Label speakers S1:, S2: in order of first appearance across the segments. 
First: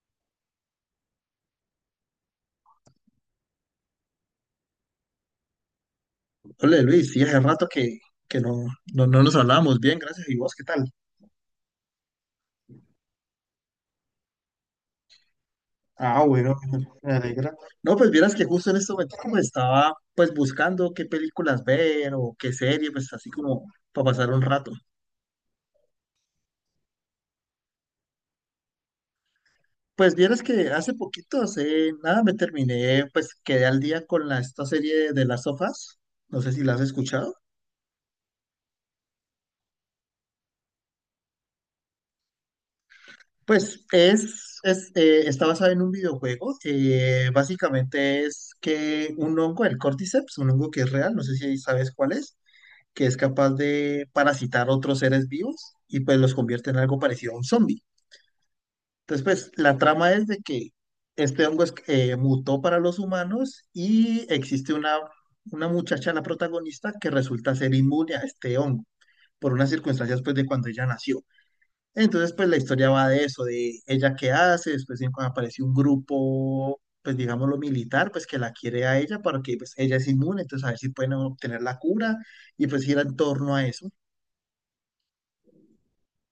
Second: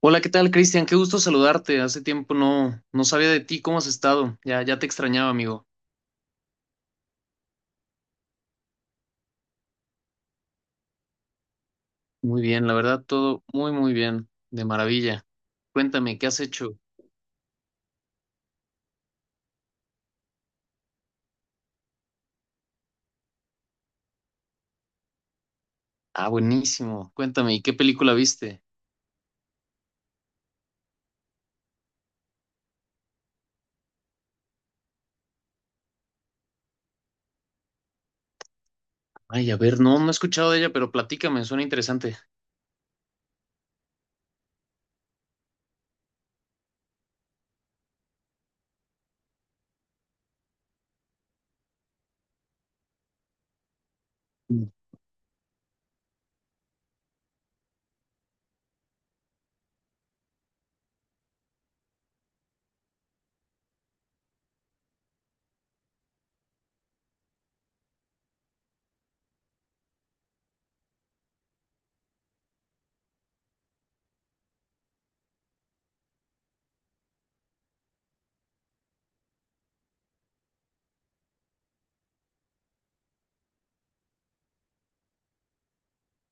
S1: Hola, ¿qué tal, Cristian? Qué gusto saludarte. Hace tiempo no sabía de ti. ¿Cómo has estado? Ya te extrañaba, amigo.
S2: Hola Luis, sí, hace rato que no, no nos hablábamos bien, gracias. ¿Y vos qué tal?
S1: Muy bien, la verdad, todo muy bien. De maravilla. Cuéntame,
S2: Ah,
S1: ¿qué has
S2: bueno,
S1: hecho?
S2: me alegra. No, pues vieras que justo en este momento como estaba pues buscando qué películas ver o qué serie, pues así como para pasar un rato.
S1: Ah, buenísimo. Cuéntame, ¿y qué película viste?
S2: Pues vieras que hace poquito, hace nada, me terminé, pues quedé al día con la, esta serie de las sofás. No sé si la has escuchado.
S1: Ay, a ver, no he escuchado de ella, pero platícame, suena interesante.
S2: Pues es, está basado en un videojuego. Básicamente es que un hongo, el Cordyceps, un hongo que es real, no sé si sabes cuál es, que es capaz de
S1: Mm.
S2: parasitar otros seres vivos y pues los convierte en algo parecido a un zombie. Entonces, pues la trama es de que este hongo mutó para los humanos y existe una muchacha, la protagonista, que resulta ser inmune a este hongo por unas circunstancias pues de cuando ella nació. Entonces, pues la historia va de eso, de ella qué hace, cuando aparece un grupo, pues digámoslo militar, pues que la quiere a ella porque pues ella es inmune, entonces a ver si pueden obtener la cura y pues ir en torno a eso.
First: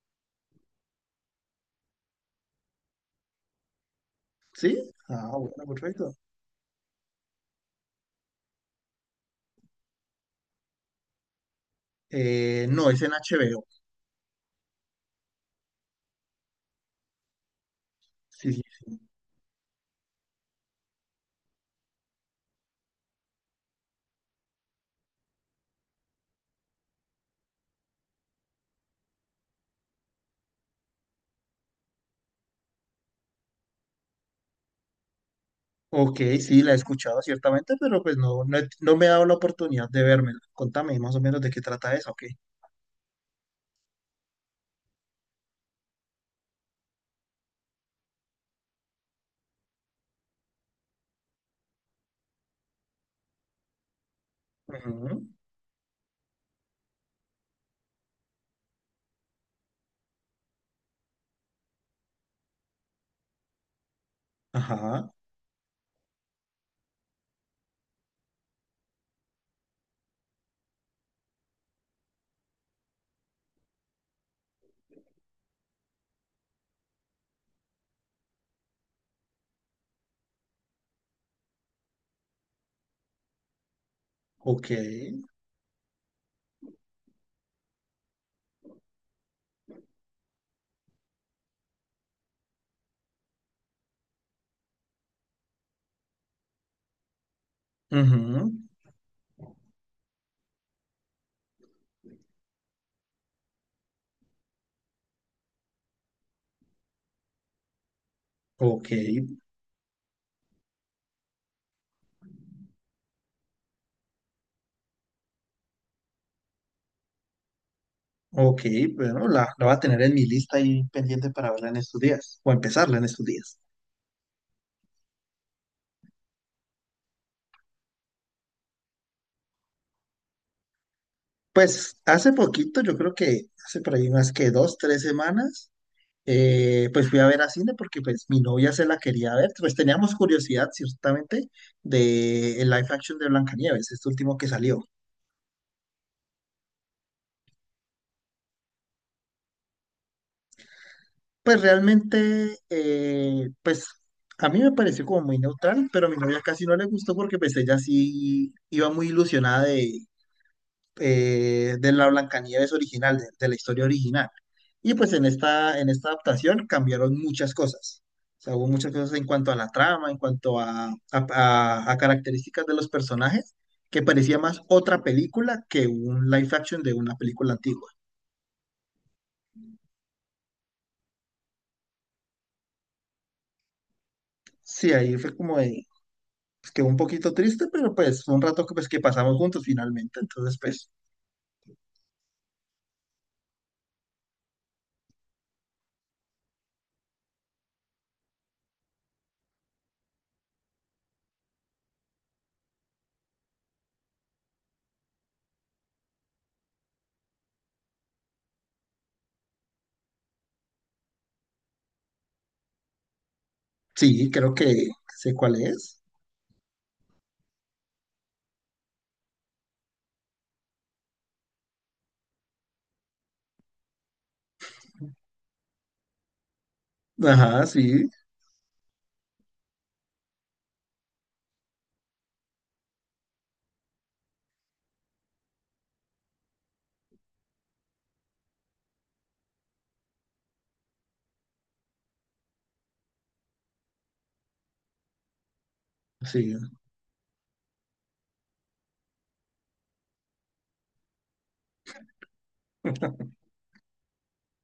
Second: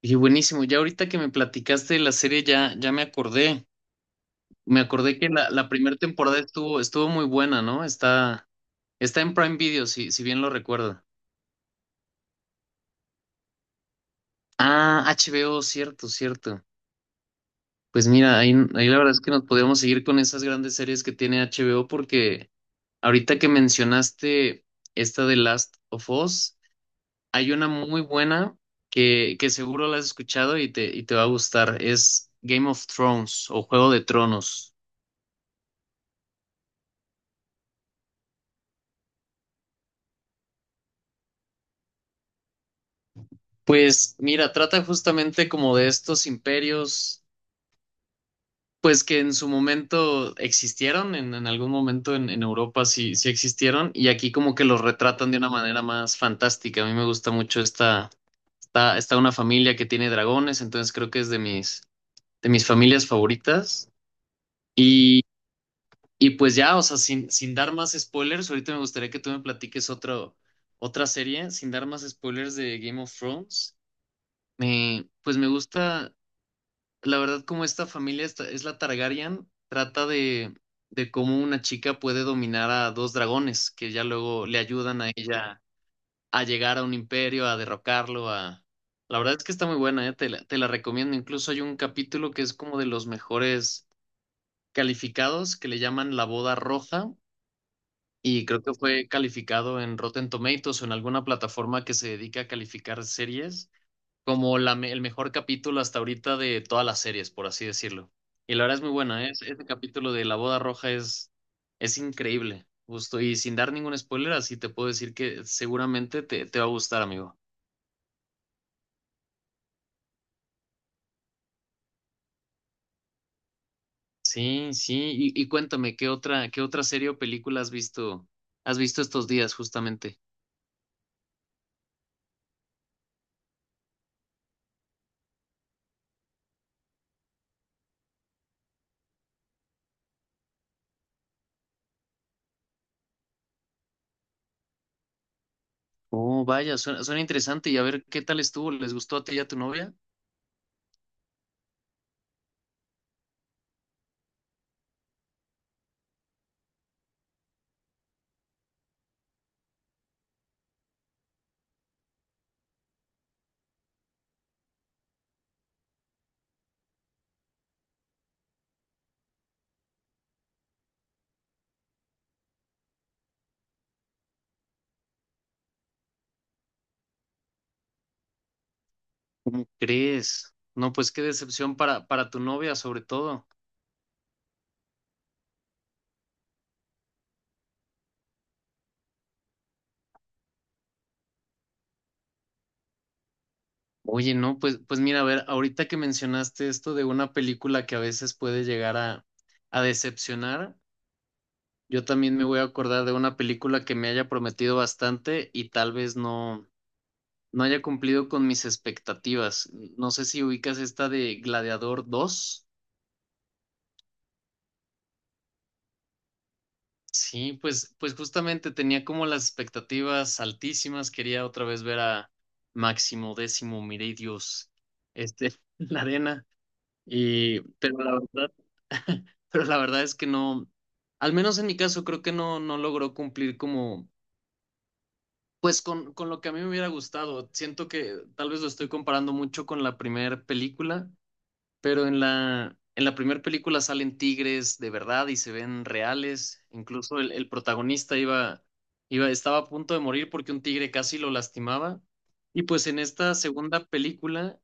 S1: Y buenísimo, ya ahorita que me platicaste de la serie, ya me acordé.
S2: ¿Sí?
S1: Me acordé que
S2: Ah,
S1: la
S2: bueno,
S1: primera
S2: perfecto.
S1: temporada estuvo muy buena, ¿no? Está en Prime Video, si bien lo recuerdo.
S2: No, es en HBO.
S1: Ah, HBO, cierto, cierto. Pues mira, ahí,
S2: Sí, sí.
S1: ahí la verdad es que nos podríamos seguir con esas grandes series que tiene HBO porque ahorita que mencionaste esta de Last of Us, hay una muy buena que seguro la has escuchado y te va a gustar. Es Game of Thrones o Juego de Tronos.
S2: Ok, sí, la he escuchado ciertamente, pero pues no me he dado la oportunidad de vérmela. Contame más o menos de qué trata eso, ok.
S1: Pues mira, trata justamente como de estos imperios, pues que en su momento existieron, en algún momento en Europa sí existieron, y aquí como que los
S2: Ujú.
S1: retratan de una manera más fantástica. A mí me gusta mucho esta. Está una familia que tiene dragones, entonces creo que es de de mis familias favoritas.
S2: Ajá,
S1: Y, y pues ya, o sea, sin dar más spoilers, ahorita me gustaría que tú me platiques otra serie, sin dar más spoilers de Game of Thrones. Me, pues me gusta, la verdad, como esta es la Targaryen, trata de cómo una chica puede dominar a dos dragones que ya luego le
S2: ok,
S1: ayudan a ella a llegar a un imperio, a derrocarlo, a... La verdad es que está muy buena, ¿eh? Te la recomiendo. Incluso hay un capítulo que es como de los mejores calificados, que le llaman La Boda Roja,
S2: ujú.
S1: y creo que fue calificado en Rotten Tomatoes o en alguna plataforma que se dedica a calificar series, como el mejor capítulo hasta ahorita de todas las series, por así decirlo. Y la verdad es muy
S2: Ok.
S1: buena, ¿eh? Ese capítulo de La Boda Roja es increíble, justo. Y sin dar ningún spoiler, así te puedo decir que seguramente te va a gustar, amigo.
S2: Ok, bueno, la voy a tener en mi lista ahí pendiente para verla en estos días, o empezarla en estos días.
S1: Sí, sí. Y cuéntame, qué otra serie o película has visto estos días justamente?
S2: Pues hace poquito, yo creo que hace por ahí unas que dos, tres semanas, pues fui a ver a cine porque pues mi novia se la quería ver, pues teníamos curiosidad ciertamente de el live action de Blancanieves, este último que salió.
S1: Oh, vaya, suena interesante. Y a ver, ¿qué tal estuvo? ¿Les gustó a ti y a tu novia?
S2: Pues realmente, pues a mí me pareció como muy neutral, pero a mi novia casi no le gustó porque pues ella sí iba muy ilusionada de la Blancanieves original, de la historia original. Y pues en esta adaptación cambiaron muchas cosas. O sea, hubo muchas cosas en cuanto a la trama, en cuanto a, a características de los personajes, que parecía más otra película que un live action de una película antigua.
S1: ¿Cómo crees? No, pues qué decepción para tu novia, sobre todo.
S2: Sí, ahí fue como de, pues, quedó un poquito triste, pero pues fue un rato que, pues, que pasamos juntos finalmente. Entonces, pues
S1: Oye, no, pues mira, a ver, ahorita que mencionaste esto de una película que a veces puede llegar a decepcionar, yo también me voy a acordar de una película que me haya prometido bastante y tal vez no, no haya cumplido con mis expectativas. No sé si ubicas esta de Gladiador dos.
S2: sí, creo que sé cuál es.
S1: Sí, pues justamente tenía como las expectativas altísimas. Quería otra vez ver a Máximo Décimo Meridius, este, en la arena. Y,
S2: Ajá,
S1: pero
S2: sí,
S1: la verdad, pero la verdad es que no, al menos en mi caso, creo que no logró cumplir como, pues con lo que a mí me hubiera gustado. Siento que tal vez lo estoy comparando mucho con la primera película. Pero en la primera película salen tigres de verdad y se ven
S2: sí,
S1: reales. Incluso el protagonista iba, estaba a punto de morir porque un tigre casi lo lastimaba. Y pues en esta segunda película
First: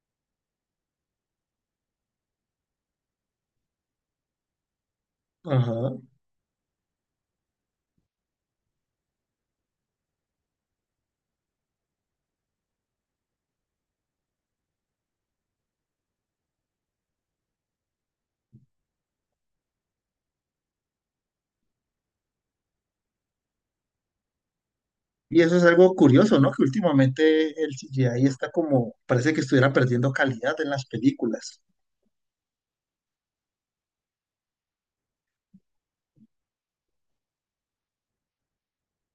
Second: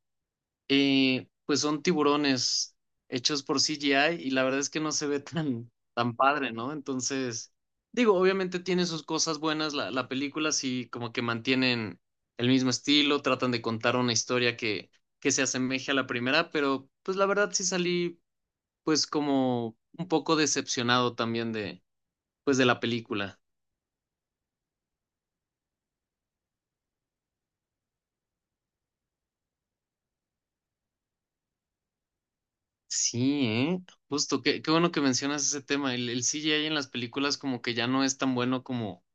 S1: pues son tiburones hechos por CGI y la verdad es que no se ve tan,
S2: ajá.
S1: tan padre, ¿no? Entonces, digo, obviamente tiene sus cosas buenas, la película sí como que mantienen el mismo estilo, tratan de contar una historia que se asemeje a la primera, pero pues la verdad sí salí pues como un poco decepcionado también de, pues de la película.
S2: Y eso es algo curioso, ¿no? Que últimamente el CGI está como, parece que estuviera perdiendo calidad en las películas.
S1: Sí, ¿eh? Justo, qué bueno que mencionas ese tema. El CGI en las películas como que ya no es tan bueno como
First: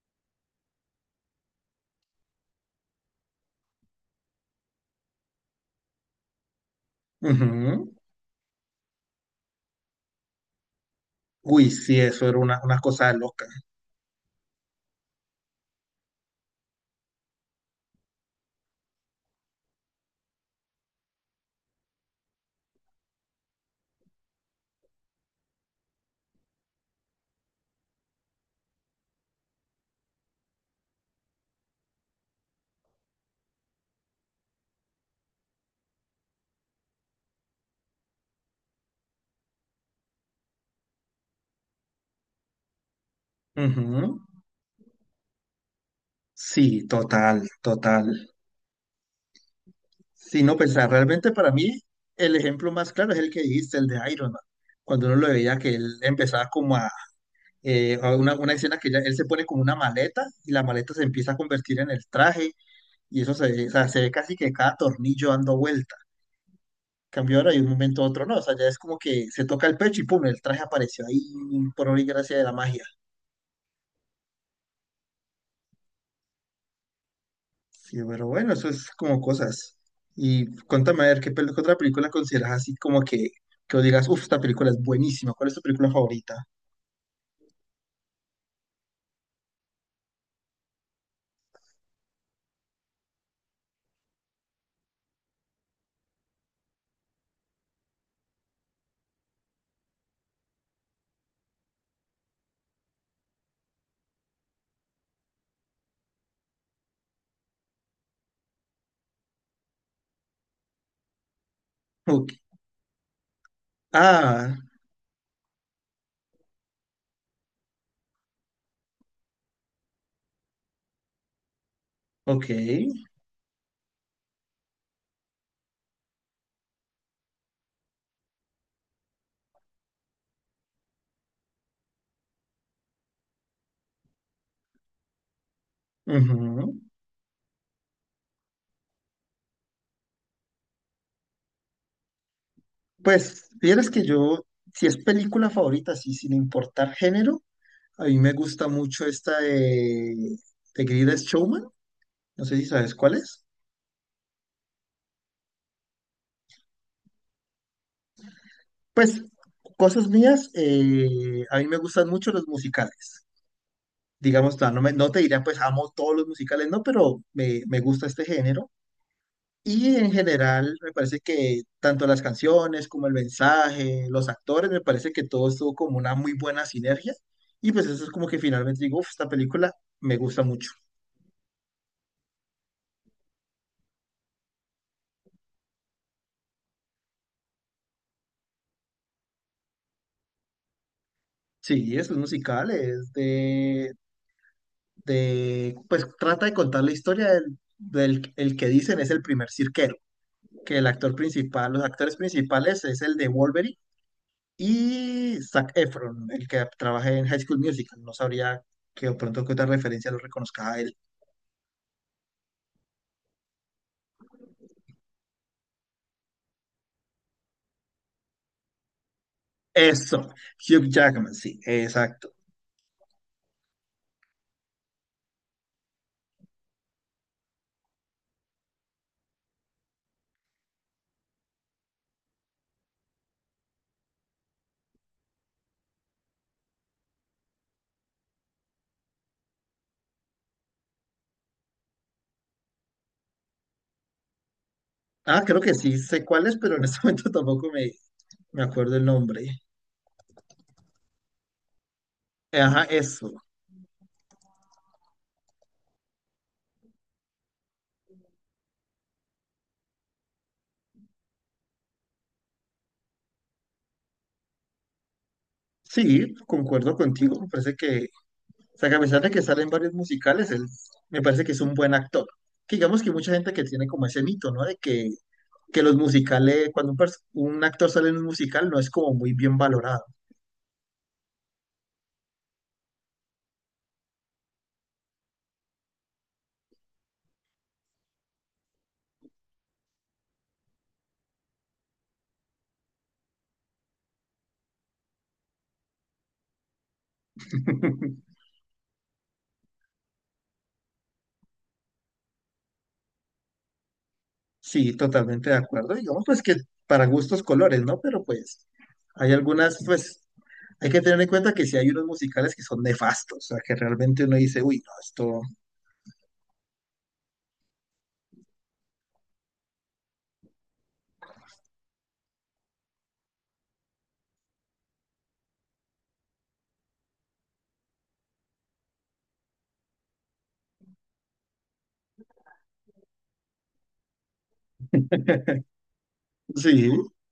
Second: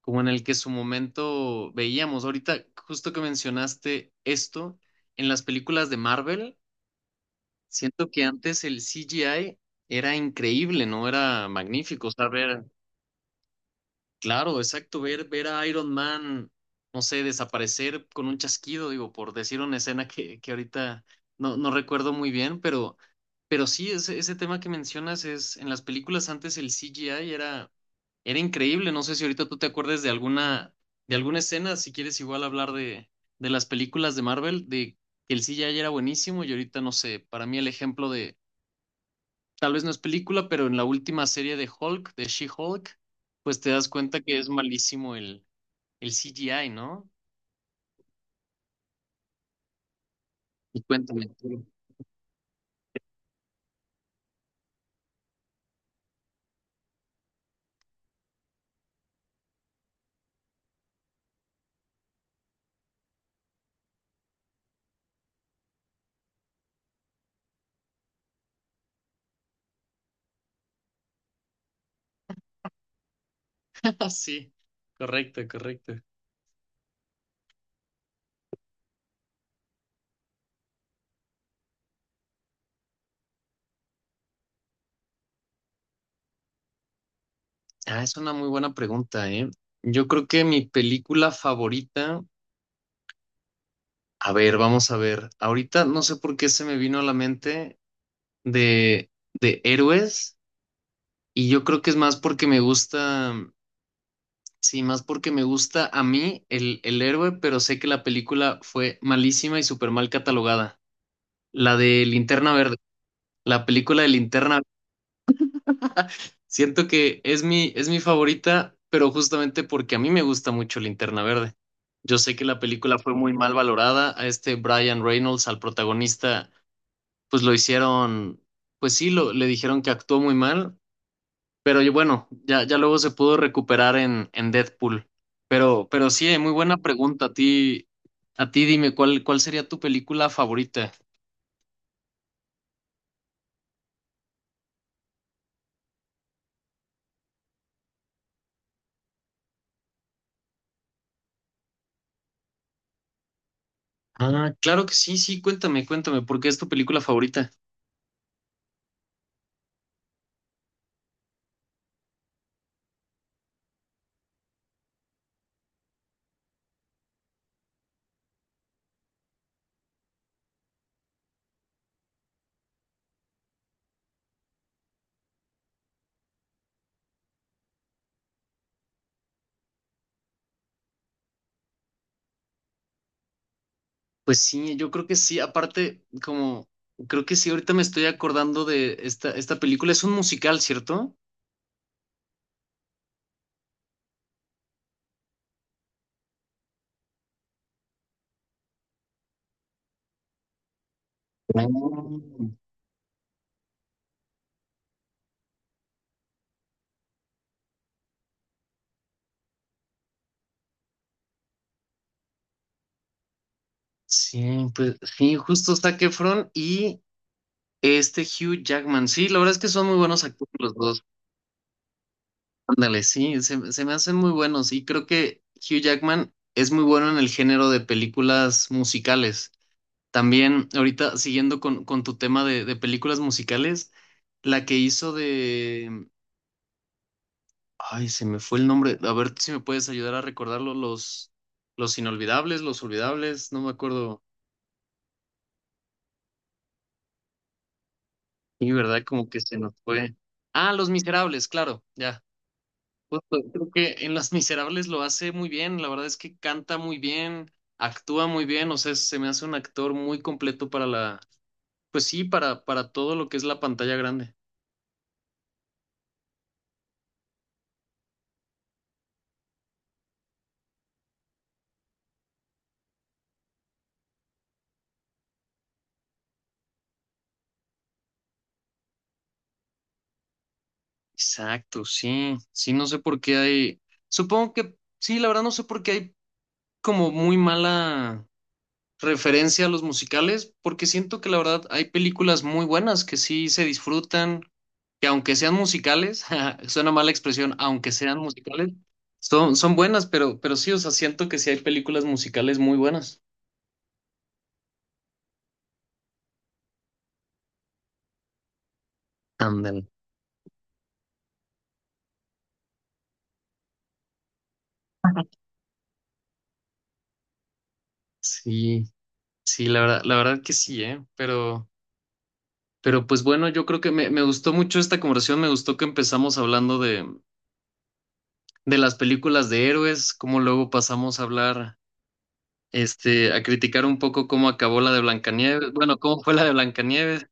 S1: como en el que su momento veíamos. Ahorita, justo que mencionaste esto, en las películas de Marvel,
S2: Ujú.
S1: siento que antes el CGI era increíble, ¿no? Era
S2: Uy, sí,
S1: magnífico. O
S2: eso
S1: sea,
S2: era
S1: ver,
S2: una cosa loca.
S1: claro, exacto, ver a Iron Man, no sé, desaparecer con un chasquido, digo, por decir una escena que ahorita no recuerdo muy bien, pero sí, ese tema que mencionas es, en las películas antes el CGI era increíble, no sé si ahorita tú te acuerdes de alguna escena, si quieres igual hablar de las películas de Marvel, de que el CGI era buenísimo y ahorita no sé, para mí el ejemplo de, tal vez no es película, pero en la última serie de Hulk, de She-Hulk, pues te das
S2: Ujú.
S1: cuenta que es malísimo el CGI,
S2: Sí,
S1: ¿no?
S2: total, total. Sí, no, pues
S1: Y cuéntame,
S2: realmente para
S1: tú.
S2: mí el ejemplo más claro es el que dijiste, el de Iron Man. Cuando uno lo veía que él empezaba como a una escena que ya, él se pone como una maleta y la maleta se empieza a convertir en el traje y o sea, se ve casi que cada tornillo dando vuelta. Cambió ahora y de un momento a otro no. O sea, ya es como que se toca el pecho y pum, el traje apareció ahí por obra y gracia de la magia.
S1: Sí, correcto, correcto.
S2: Sí, pero bueno, eso es como cosas. Y cuéntame a ver, ¿ qué otra película consideras así como que vos digas, uff, ¿esta película es buenísima? ¿Cuál es tu película favorita?
S1: Ah, es una muy buena pregunta, ¿eh? Yo creo que mi película favorita, a ver, vamos a ver, ahorita no sé por qué se me vino a la mente. De héroes y yo creo que es más porque me gusta, sí, más porque me gusta a mí el héroe, pero sé que la película fue malísima y súper mal catalogada. La de
S2: Ok.
S1: Linterna Verde, la película de
S2: Ah,
S1: Linterna Verde. Siento que es es mi favorita, pero justamente porque a mí me gusta mucho Linterna Verde. Yo sé que
S2: ok,
S1: la película fue muy mal valorada. A este Brian Reynolds, al protagonista, pues lo hicieron, pues sí, lo, le dijeron que actuó muy mal. Pero y bueno, ya luego se pudo recuperar en Deadpool. Pero sí, muy
S2: ujú.
S1: buena pregunta. A ti dime, ¿cuál, cuál sería tu película favorita?
S2: Pues, vieras que yo, si es película favorita, sí, sin importar género, a mí me gusta mucho esta de Greatest Showman. No sé si sabes cuál es.
S1: Ah, claro que sí, sí, cuéntame, cuéntame, ¿por qué es tu película favorita?
S2: Pues cosas mías, a mí me gustan mucho los musicales. Digamos, no te diría, pues amo todos los musicales, no, pero me gusta este género. Y en general, me parece que tanto las canciones como el mensaje, los actores, me parece que todo estuvo como una muy buena sinergia. Y pues eso es como que finalmente digo, "Uf, esta película me gusta mucho."
S1: Pues sí, yo creo que sí, aparte, como, creo que sí, ahorita me estoy acordando de esta, esta película, es un musical, ¿cierto?
S2: Sí, es un musical, es de, pues trata de contar la historia del, del el que dicen es el primer cirquero que el actor principal, los actores
S1: Mm.
S2: principales es el de Wolverine y Zac Efron, el que trabaja en High School Musical. No sabría que de pronto que otra referencia lo reconozca a él.
S1: Sí, pues sí, justo Zac Efron y este Hugh Jackman. Sí, la verdad es que son muy buenos
S2: Eso,
S1: actores los
S2: Hugh
S1: dos.
S2: Jackman, sí, exacto.
S1: Ándale, sí, se me hacen muy buenos y creo que Hugh Jackman es muy bueno en el género de películas musicales. También, ahorita siguiendo con tu tema de películas musicales, la que hizo de... Ay, se me fue el nombre. A ver si me puedes ayudar a recordarlo. Los inolvidables, los olvidables, no me acuerdo.
S2: Ah, creo que sí sé cuál es, pero en este momento tampoco me, me
S1: Y
S2: acuerdo
S1: verdad,
S2: el
S1: como que
S2: nombre.
S1: se nos fue. Ah, Los Miserables, claro, ya.
S2: Ajá,
S1: Pues,
S2: eso.
S1: pues, creo que en Las Miserables lo hace muy bien, la verdad es que canta muy bien, actúa muy bien, o sea, se me hace un actor muy completo para pues sí, para todo lo que es la pantalla grande.
S2: Sí, concuerdo contigo. Me parece que, o sea, que a pesar de que sale en varios musicales, él me parece que es un buen actor. Que digamos que hay mucha gente que tiene como ese mito, ¿no? De Que los musicales, cuando un actor sale en un musical, no es como muy bien valorado.
S1: Exacto, sí, sí, no sé por qué hay, supongo que, sí, la verdad no sé por qué hay como muy mala referencia a los musicales, porque siento que la verdad hay películas muy buenas que sí se disfrutan, que aunque sean musicales, ja, suena mala expresión, aunque sean musicales, son buenas, pero sí, o sea, siento que sí hay películas musicales muy buenas.
S2: Sí, totalmente de acuerdo. Digamos, pues que para gustos colores, ¿no? Pero pues hay algunas,
S1: Ándale.
S2: pues hay que tener en cuenta que si hay unos musicales que son nefastos, o sea, que realmente uno dice, uy, no, esto...
S1: Sí, sí, la verdad que sí, ¿eh? Pero pues bueno, yo creo que me gustó mucho esta conversación, me gustó que empezamos hablando de las películas de héroes, como luego pasamos a hablar este, a criticar un poco cómo acabó la de Blancanieves, bueno, cómo fue la de
S2: Sí,
S1: Blancanieves.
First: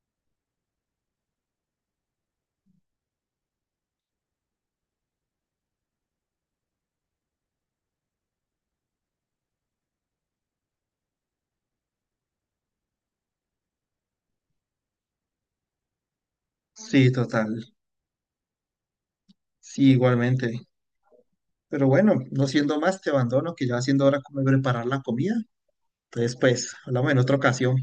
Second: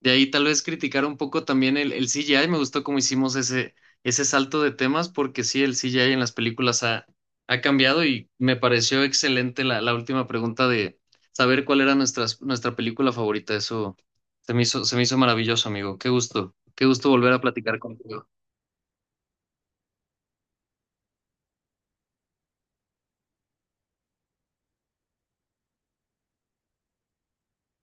S1: De ahí tal vez criticar un poco también el CGI. Me gustó cómo hicimos ese salto de temas, porque sí, el CGI en las películas ha, ha cambiado y me pareció excelente la última pregunta de saber cuál era nuestra película favorita. Eso se me hizo maravilloso, amigo. Qué gusto
S2: sí,
S1: volver a
S2: total.
S1: platicar contigo.
S2: Sí, igualmente. Pero bueno, no siendo más, te abandono, que ya va siendo hora como de preparar la comida. Entonces, pues, hablamos en otra ocasión.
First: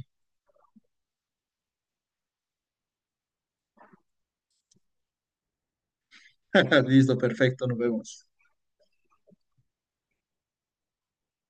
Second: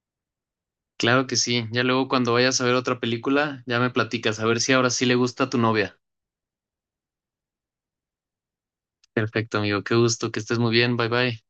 S1: Claro que sí. Ya luego cuando vayas a ver otra película, ya me platicas, a ver si ahora sí le gusta a tu novia.
S2: Listo, perfecto, nos vemos.
S1: Perfecto, amigo. Qué gusto, que estés muy bien. Bye bye.